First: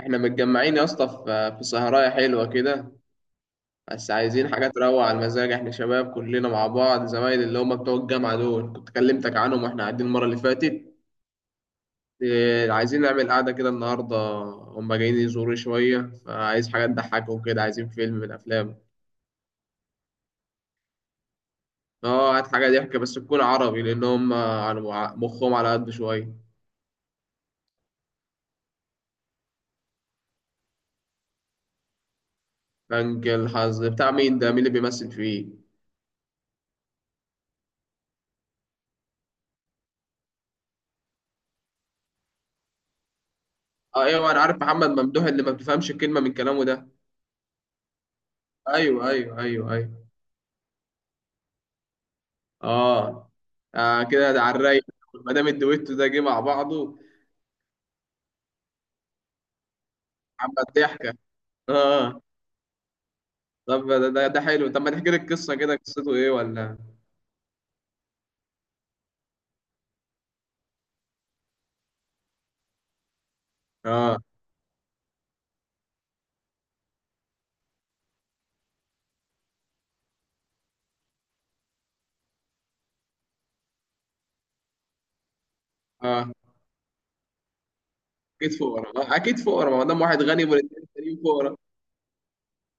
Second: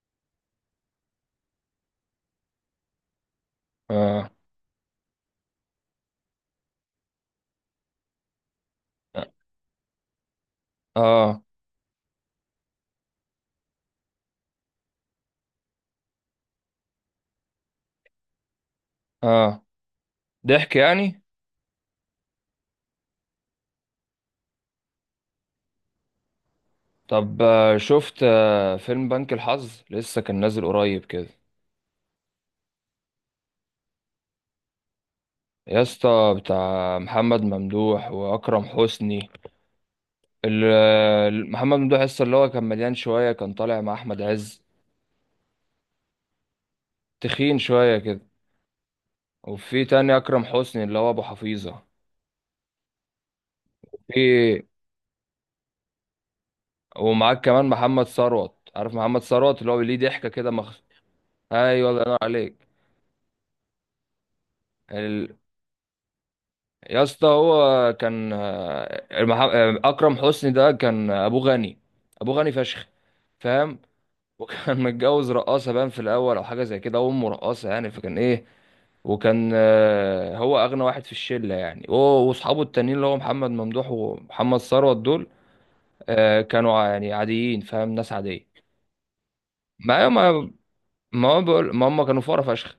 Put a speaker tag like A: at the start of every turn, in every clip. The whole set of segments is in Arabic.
A: احنا متجمعين يا اسطى في سهرايه حلوه كده. بس
B: اه
A: عايزين حاجات تروق على المزاج، احنا شباب كلنا مع بعض، زمايل اللي هم بتوع الجامعه دول كنت كلمتك عنهم واحنا قاعدين المره اللي فاتت.
B: اه
A: إيه، عايزين نعمل قعده كده النهارده. هم جايين يزوروا شويه، فعايز حاجه تضحكهم كده، عايزين فيلم من الافلام.
B: اه. ضحك يعني.
A: اه، هات حاجه ضحك بس تكون عربي، لان هم على مخهم على قد شويه.
B: طب، شفت فيلم بنك الحظ لسه كان نازل قريب كده.
A: بنك الحظ بتاع مين ده؟ مين اللي بيمثل فيه؟
B: يا اسطى بتاع محمد ممدوح واكرم حسني. محمد ممدوح لسه اللي هو كان مليان شويه، كان طالع مع
A: اه،
B: احمد
A: ايوه، انا عارف
B: عز.
A: محمد ممدوح اللي ما بتفهمش كلمه من كلامه ده.
B: تخين شويه كده.
A: ايوه، ايوه، ايوه،
B: وفي
A: ايوه.
B: تاني اكرم حسني اللي هو ابو حفيظه.
A: اه. آه، كده ده على
B: في.
A: الرايق. ما دام الدويتو ده جه مع بعضه.
B: ومعاك كمان محمد ثروت، عارف محمد ثروت اللي هو ليه ضحكه كده
A: عم الضحكه.
B: ايوه، الله ينور
A: اه.
B: عليك.
A: طب ده حلو. طب ما تحكي لي
B: ال...
A: القصه، كده قصته ايه ولا؟
B: يا اسطى، هو كان اكرم حسني ده كان ابوه غني. ابوه غني فشخ. فاهم؟
A: اه.
B: وكان متجوز رقاصه باين في الاول، او حاجه زي كده، وامه رقاصه يعني، فكان ايه. وكان هو اغنى واحد في الشله، يعني هو واصحابه التانيين اللي هو محمد ممدوح ومحمد ثروت دول.
A: اه،
B: كانوا يعني عاديين، فاهم؟ ناس عاديه.
A: اكيد فقراء، آه اكيد فقراء، ما دام
B: ما
A: واحد غني
B: ما
A: والاثنين التانيين
B: ما هو
A: فقراء.
B: بقول- ما هم كانوا فقراء فشخ.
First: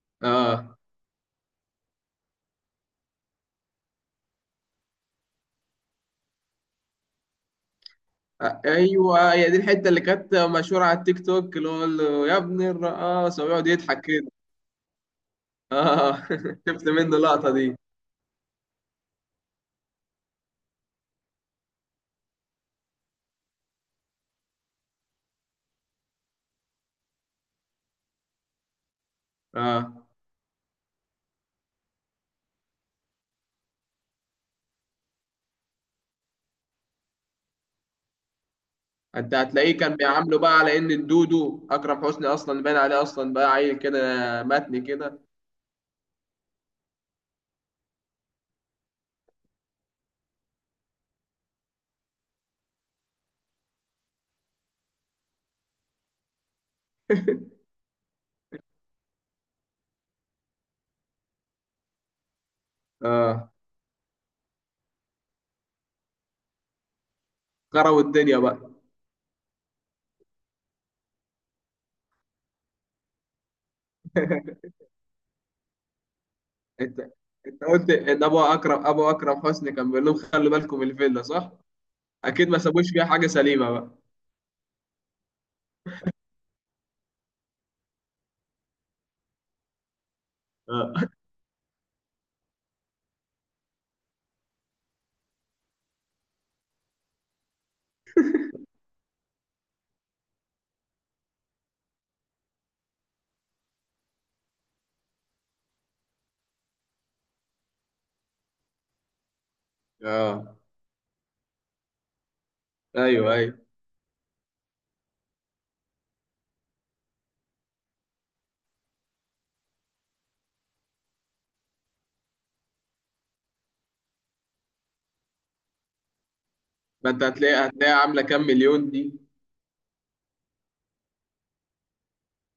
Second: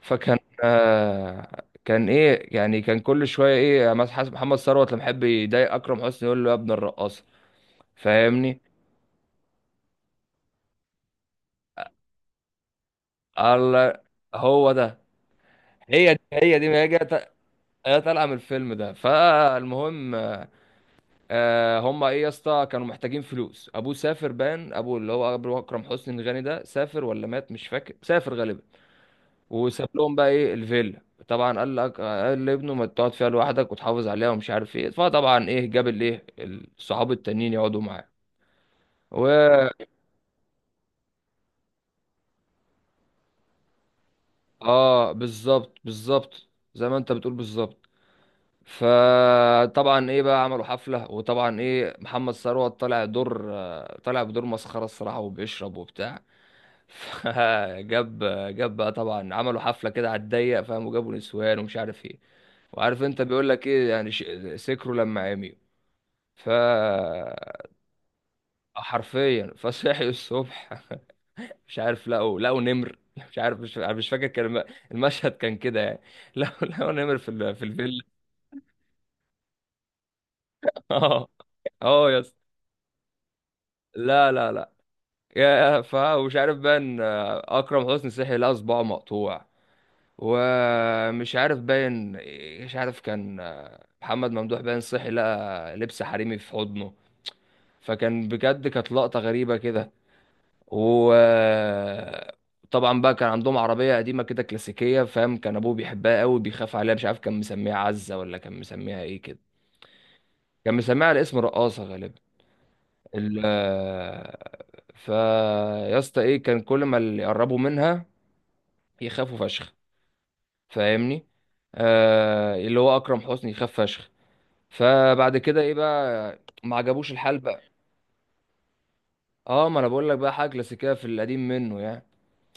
B: فكان.
A: آه.
B: كان ايه يعني. كان كل شويه ايه، مثلا حسب محمد ثروت لما يحب يضايق اكرم حسني يقول له يا ابن الرقاصه.
A: آه،
B: فاهمني؟
A: ايوه، هي دي الحته اللي كانت مشهوره على التيك توك، اللي هو قال له يا ابن الرقاصه ويقعد
B: الله.
A: يضحك كده.
B: هو ده.
A: اه،
B: هي دي هي دي، ما
A: شفت
B: هي
A: منه
B: جت-
A: اللقطه دي؟
B: هي طالعه من الفيلم ده، فالمهم. هم ايه يا اسطى، كانوا محتاجين فلوس. ابوه سافر، بان ابوه اللي هو أبو اكرم حسني الغني ده سافر ولا مات، مش فاكر، سافر غالبا. وساب
A: اه،
B: لهم بقى ايه الفيلا. طبعا قال لك، قال لابنه ما تقعد فيها لوحدك وتحافظ عليها ومش عارف ايه، فطبعا ايه، جاب الايه الصحاب التانيين يقعدوا معاه.
A: انت
B: و
A: هتلاقيه كان بيعامله بقى على ان الدودو اكرم حسني اصلا باين عليه، اصلا بقى عيل كده. متني
B: اه،
A: كده.
B: بالظبط بالظبط. زي ما انت بتقول، بالظبط. فطبعا ايه، بقى عملوا حفلة. وطبعا ايه، محمد ثروت طلع دور، طلع بدور مسخرة الصراحة، وبيشرب وبتاع. فجاب. جاب بقى، طبعا عملوا حفلة كده على الضيق، فاهم؟ وجابوا نسوان ومش عارف ايه. وعارف انت بيقول
A: اه،
B: لك ايه يعني سكروا لما عمي. ف
A: كروي الدنيا بقى.
B: حرفيا فصحي الصبح. مش عارف، لقوا نمر. مش عارف، مش فاكر، المشهد كان كده يعني. لقوا
A: انت
B: نمر في في
A: انت قلت
B: الفيلا.
A: ان ابو اكرم حسني كان بيقول لهم خلوا بالكم من الفيلا،
B: اه.
A: صح؟
B: اه، يا اسطى.
A: اكيد ما سابوش فيها حاجه سليمه بقى.
B: لا لا لا. يا ف ومش عارف، باين اكرم حسني صحي لقى صباعه مقطوع.
A: اه،
B: ومش عارف باين. مش عارف كان. محمد ممدوح باين صحي لقى لبس حريمي في حضنه. فكان بجد، كانت لقطة غريبة كده. وطبعا بقى كان عندهم عربية قديمة كده كلاسيكية، فاهم؟ كان أبوه بيحبها قوي، بيخاف عليها، مش عارف كان مسميها عزة ولا كان مسميها إيه كده.
A: اه،
B: كان مسميها على اسم رقاصة غالبا.
A: ايوه،
B: ال
A: ايوه.
B: فا يا اسطى، إيه، كان كل ما اللي يقربوا منها يخافوا فشخ. فاهمني؟ اللي هو أكرم حسني يخاف فشخ. فبعد كده إيه، بقى ما
A: ما
B: عجبوش
A: انت
B: الحال
A: هتلاقي
B: بقى.
A: هتلاقي عامله كام مليون دي.
B: اه، ما انا بقول لك بقى، حاجه كلاسيكيه في القديم منه يعني.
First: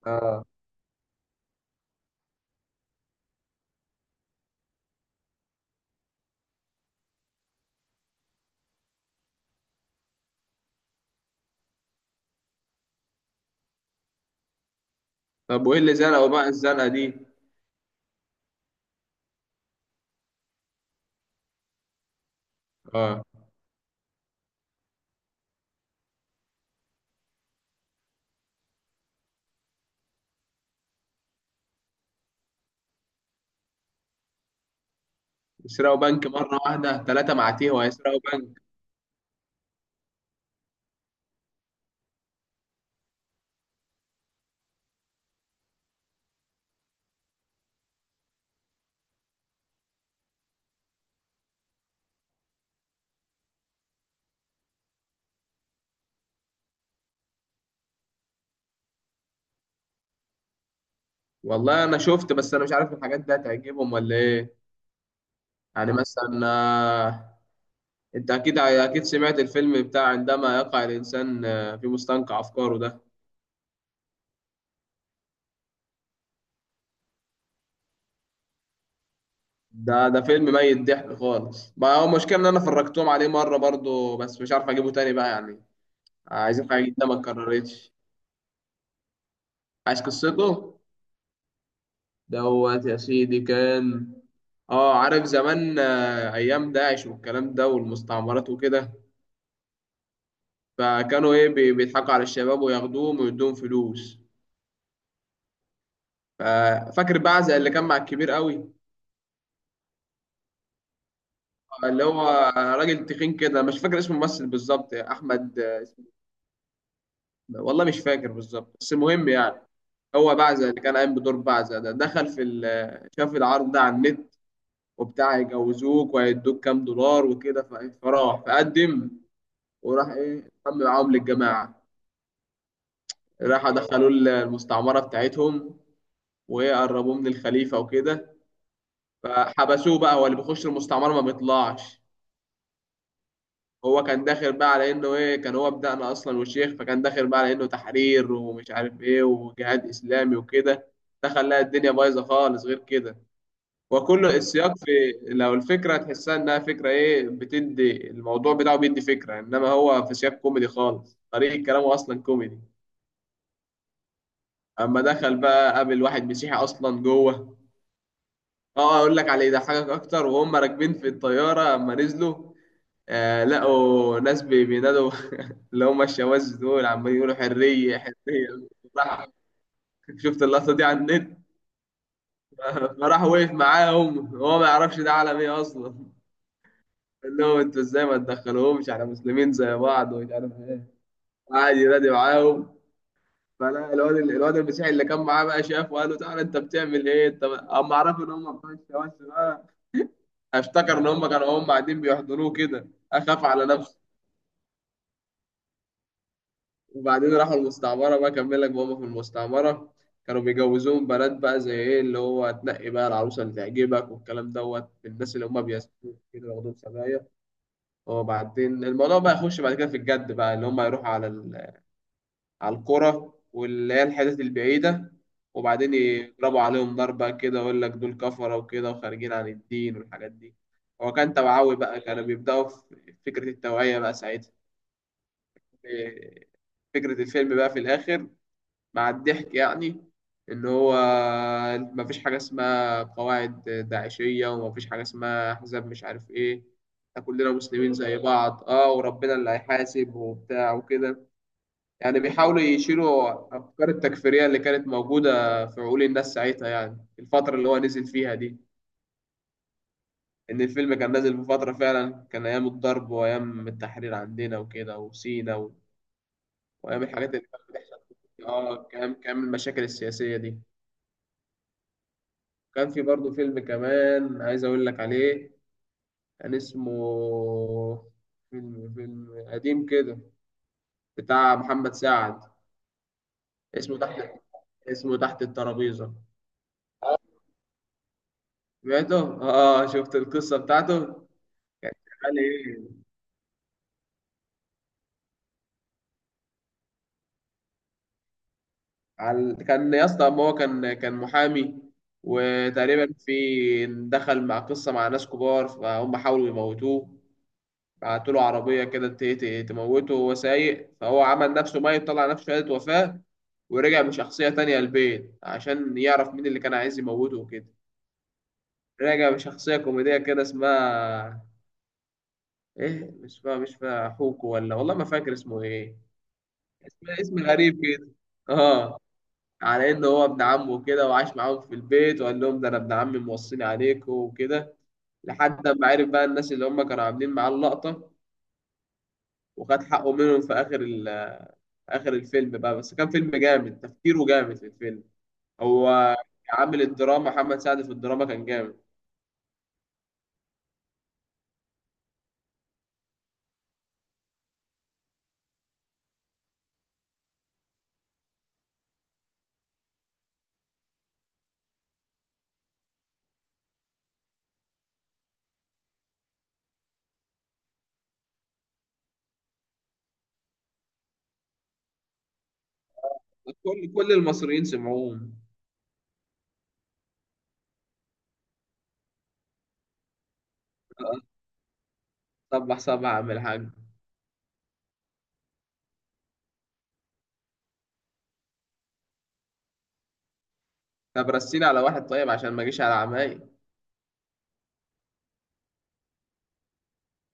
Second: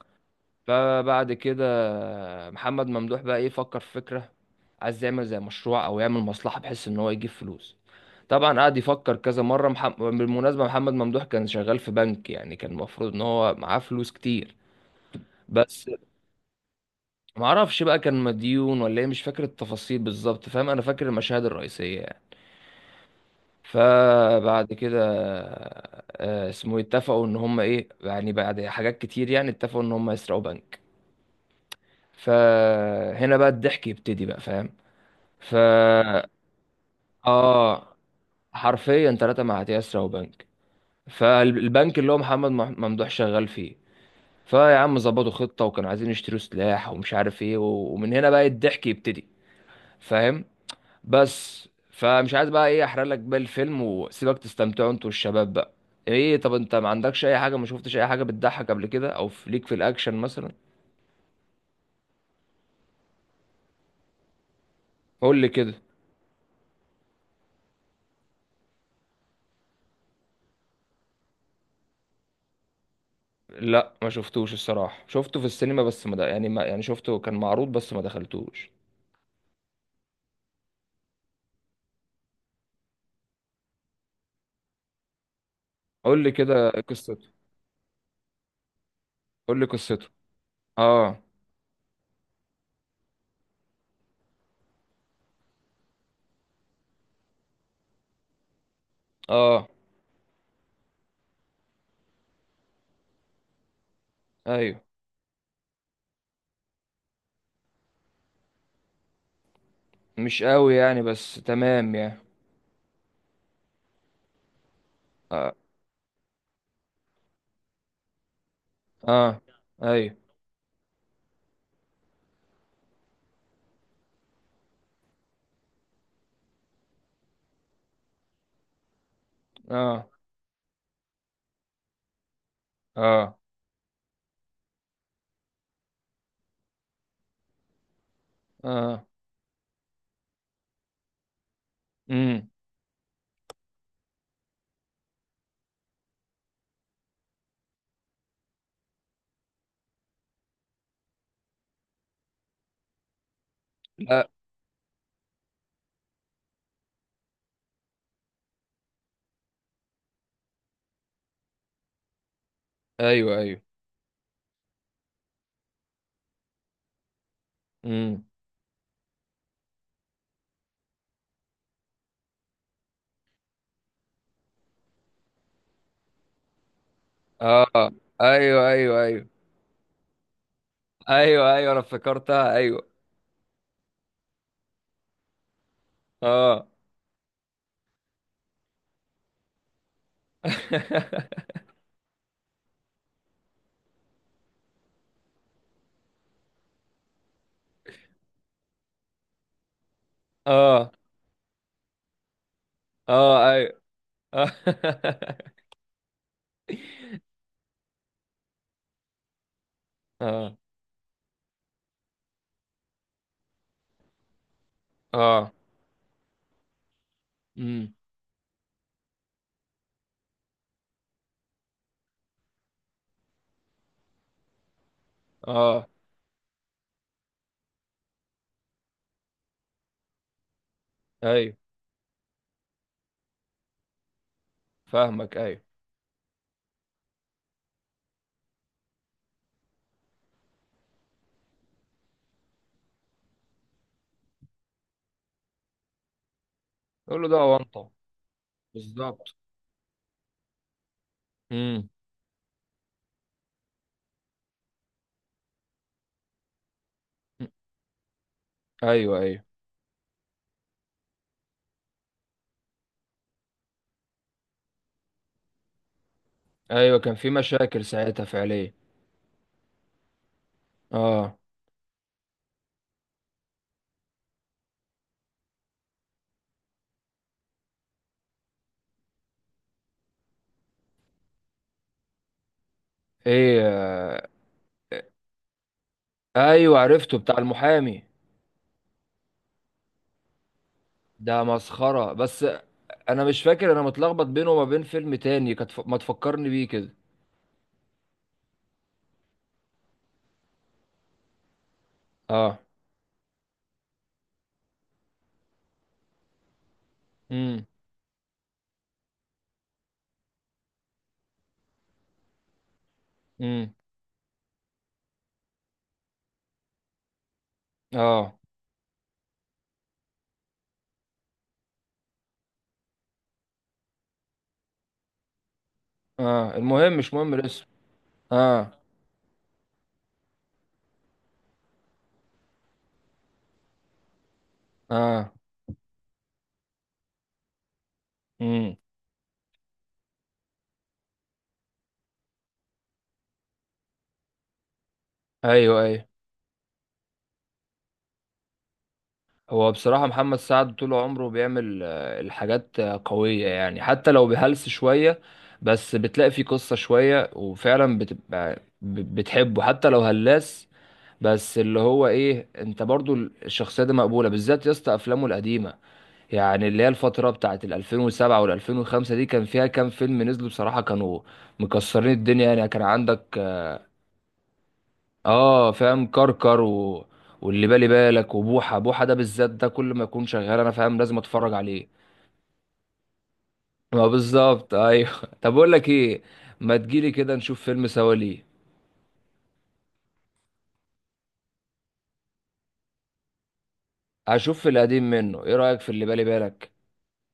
A: اه،
B: فبعد كده محمد ممدوح بقى ايه، فكر في فكرة. عايز يعمل زي مشروع او يعمل مصلحة، بحيث ان هو يجيب فلوس. طبعا قعد يفكر كذا مرة. بالمناسبة محمد ممدوح كان شغال في بنك، يعني كان المفروض ان هو معاه فلوس كتير.
A: طب وايه
B: بس.
A: اللي زنقوا بقى الزنقه دي؟
B: معرفش بقى، كان مديون ولا ايه، مش فاكر التفاصيل بالظبط، فاهم؟ انا فاكر المشاهد الرئيسية يعني.
A: اه،
B: فبعد كده. اسمه، اتفقوا ان هم ايه يعني، بعد حاجات كتير يعني اتفقوا ان هم يسرقوا بنك. فهنا بقى الضحك يبتدي بقى، فاهم؟ ف
A: يسرقوا بنك؟ مره واحده ثلاثه معاتيه
B: اه،
A: وهيسرقوا بنك؟
B: حرفيا ثلاثة مع يسرا وبنك. فالبنك اللي هو محمد ممدوح شغال فيه. فيا عم، ظبطوا خطة وكانوا عايزين يشتروا سلاح ومش عارف ايه، ومن هنا بقى الضحك يبتدي. فاهم؟ بس فمش عايز بقى ايه احرق لك بقى الفيلم، وسيبك تستمتعوا انتوا والشباب بقى. ايه، طب انت ما عندكش اي حاجة؟ ما شفتش اي حاجة بتضحك قبل كده، او في ليك في الاكشن مثلا؟
A: والله انا شفت، بس انا مش عارف الحاجات دي هتعجبهم ولا ايه.
B: قول لي كده.
A: يعني مثلا، انت اكيد اكيد سمعت الفيلم بتاع عندما يقع الانسان في مستنقع افكاره ده.
B: لا، ما شفتوش الصراحة، شفته في السينما بس ما د- يعني، ما يعني شفته كان معروض بس ما دخلتوش.
A: ده فيلم ميت ضحك خالص بقى، هو المشكله ان انا فرجتهم عليه مره برضو، بس مش عارف اجيبه تاني بقى يعني.
B: قول لي كده
A: عايزين حاجه جديده ما
B: قصته.
A: اتكررتش.
B: قول لي
A: عايز
B: قصته.
A: قصته.
B: اه.
A: دوت يا سيدي، كان، اه، عارف زمان ايام داعش والكلام ده والمستعمرات وكده.
B: اه،
A: فكانوا ايه بيضحكوا على الشباب وياخدوهم ويدوهم فلوس.
B: ايوه،
A: ف- فاكر بعزة اللي كان مع الكبير قوي،
B: مش قوي يعني بس تمام
A: اللي
B: يعني.
A: هو راجل تخين كده، مش فاكر اسم الممثل بالظبط،
B: اه.
A: احمد. والله مش فاكر بالظبط، بس المهم
B: اه،
A: يعني.
B: ايوه.
A: هو بعزة اللي كان قايم بدور بعزة ده دخل في شاف العرض ده على النت وبتاع يجوزوك وهيدوك كام دولار وكده، فراح فقدم.
B: اه.
A: وراح ايه انضم معاهم للجماعة.
B: اه،
A: راح دخلوه المستعمرة بتاعتهم، وقربوه من الخليفة وكده.
B: اه.
A: فحبسوه بقى، هو اللي بيخش المستعمرة ما بيطلعش.
B: امم.
A: هو كان داخل بقى على انه ايه، كان هو بدأنا اصلا والشيخ، فكان داخل بقى على انه تحرير ومش عارف ايه وجهاد اسلامي وكده. دخل لقى الدنيا بايظه خالص غير كده. وكل
B: لا.
A: السياق في، لو الفكره تحسها انها فكره ايه، بتدي الموضوع بتاعه بيدي فكره، انما هو في سياق كوميدي خالص، طريقه كلامه اصلا كوميدي.
B: ايوه ايوه.
A: اما دخل بقى قابل واحد مسيحي اصلا جوه.
B: امم.
A: اه، اقول لك على اللي يضحكك اكتر، وهم راكبين في الطياره اما نزلوا، آه لقوا ناس بينادوا، اللي هم الشواذ دول عمالين يقولوا
B: اه،
A: حرية حرية.
B: ايوه ايوه ايوه
A: راح، شفت اللقطة دي على النت؟
B: ايوه ايوه، انا افتكرتها ايوه.
A: فراح وقف معاهم، هو ما يعرفش ده عالم ايه أصلا.
B: اه.
A: قال لهم انتوا ازاي ما تدخلوهمش، احنا مسلمين زي بعض ومش عارف ايه. قعد ينادي معاهم. فلا الواد المسيحي اللي كان معاه بقى شافه، وقال له تعالى انت بتعمل ايه انت بقى؟ اما عرفوا ان هم بتوع الشواذ بقى،
B: اه.
A: افتكر ان هم كانوا هم قاعدين بيحضروه كده، اخاف
B: اه،
A: على
B: ايوه.
A: نفسه.
B: اه.
A: وبعدين راحوا المستعمرة بقى، كمل لك بابا في المستعمرة. كانوا
B: اه.
A: بيجوزوهم بنات بقى، زي ايه اللي هو تنقي بقى العروسة اللي تعجبك والكلام، دوت الناس اللي
B: اه،
A: هم بيسكنوا كده ياخدوهم سبايا.
B: امم.
A: وبعدين الموضوع بقى يخش بعد كده في الجد بقى، اللي هم يروحوا على على القرى واللي هي الحتت البعيدة،
B: اه،
A: وبعدين يضربوا عليهم نار بقى كده، ويقول لك دول كفرة وكده وخارجين عن الدين والحاجات دي. هو كان
B: ايوه،
A: توعوي بقى، كانوا بيبدأوا في فكرة التوعية بقى ساعتها.
B: فاهمك، ايوه.
A: إيه، فكرة الفيلم بقى في الآخر، مع الضحك يعني، ان هو مفيش حاجه اسمها قواعد داعشيه، ومفيش حاجه اسمها احزاب مش عارف ايه.
B: قول
A: إحنا
B: له ده
A: كلنا
B: وانطه.
A: مسلمين زي بعض، اه،
B: بالظبط.
A: وربنا اللي هيحاسب وبتاع وكده.
B: امم.
A: يعني بيحاولوا يشيلوا افكار التكفيريه اللي كانت موجوده في عقول الناس ساعتها، يعني الفتره اللي هو نزل فيها دي،
B: ايوه ايوه.
A: ان الفيلم كان نازل في فتره فعلا كان ايام الضرب وايام التحرير عندنا وكده وسينا
B: ايوه،
A: وايام
B: كان في
A: الحاجات اللي كانت
B: مشاكل
A: بتحصل.
B: ساعتها فعليا.
A: اه، كام المشاكل السياسيه دي.
B: اه.
A: كان في برضه فيلم كمان عايز أقول لك عليه. كان اسمه، فيلم قديم كده بتاع محمد سعد.
B: ايه،
A: اسمه تحت اسمه تحت الترابيزة.
B: ايوه، عرفته بتاع المحامي.
A: سمعته؟ اه، شفت القصة بتاعته؟
B: ده
A: كان
B: مسخره
A: شغال
B: بس.
A: ايه؟
B: انا مش فاكر، انا متلخبط بينه وما بين فيلم تاني، كانت ما تفكرني بيه كده.
A: كان يا اسطى، ما هو كان محامي،
B: اه.
A: وتقريبا في دخل مع قصة مع ناس كبار فهم حاولوا يموتوه.
B: امم.
A: بعتوا له عربية كده تموته وهو سايق، فهو عمل نفسه ميت، طلع نفسه شهادة وفاة،
B: امم.
A: ورجع بشخصية تانية البيت عشان يعرف مين اللي كان عايز يموته وكده.
B: اه.
A: رجع بشخصية كوميدية كده اسمها ايه، مش فا مش فا حوكو ولا، والله ما فاكر اسمه ايه،
B: اه، المهم
A: اسم
B: مش مهم
A: اسم
B: الاسم.
A: غريب كده.
B: اه.
A: اه. على انه هو ابن عمه كده، وعاش معاهم في البيت، وقال لهم ده انا ابن عمي موصيني عليكم وكده.
B: اه.
A: لحد ما عرف بقى الناس اللي هم كانوا عاملين معاه اللقطة،
B: امم.
A: وخد حقه منهم في آخر ال اخر الفيلم بقى. بس كان فيلم جامد، تفكيره جامد في الفيلم.
B: ايوه ايوه.
A: هو عامل الدراما، محمد سعد في الدراما كان جامد.
B: هو بصراحة محمد سعد طول عمره بيعمل الحاجات قوية يعني، حتى لو بهلس شوية. بس بتلاقي فيه قصة شوية، وفعلا بتبقى بتحبه حتى لو هلاس. بس اللي هو ايه، انت برضو الشخصية دي مقبولة، بالذات يا اسطى افلامه القديمة. يعني اللي هي الفترة بتاعت ال 2007 وال 2005، دي كان فيها كام فيلم نزلوا بصراحة كانوا مكسرين الدنيا يعني. كان عندك
A: كل المصريين سمعوهم.
B: اه، فاهم، كركر و... واللي بالي بالك وبوحه بوحه، ده بالذات ده كل ما يكون شغال انا فاهم لازم اتفرج عليه.
A: صبح صبح يا عم الحاج.
B: ما بالظبط، ايوه. طب اقول لك ايه، ما تجيلي كده نشوف فيلم سوا ليه؟
A: طب رسينا على واحد طيب عشان ما اجيش على عماي.
B: هشوف في القديم منه، ايه رايك في اللي بالي بالك؟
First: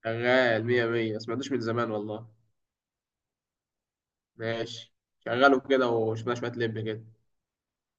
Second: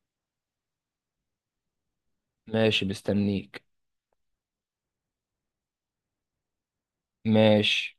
A: شغال مية مية، ما سمعتوش من زمان والله.
B: ماشي، مستنيك.
A: ماشي. شغله كده وشوية شوية لب كده.
B: ماشي.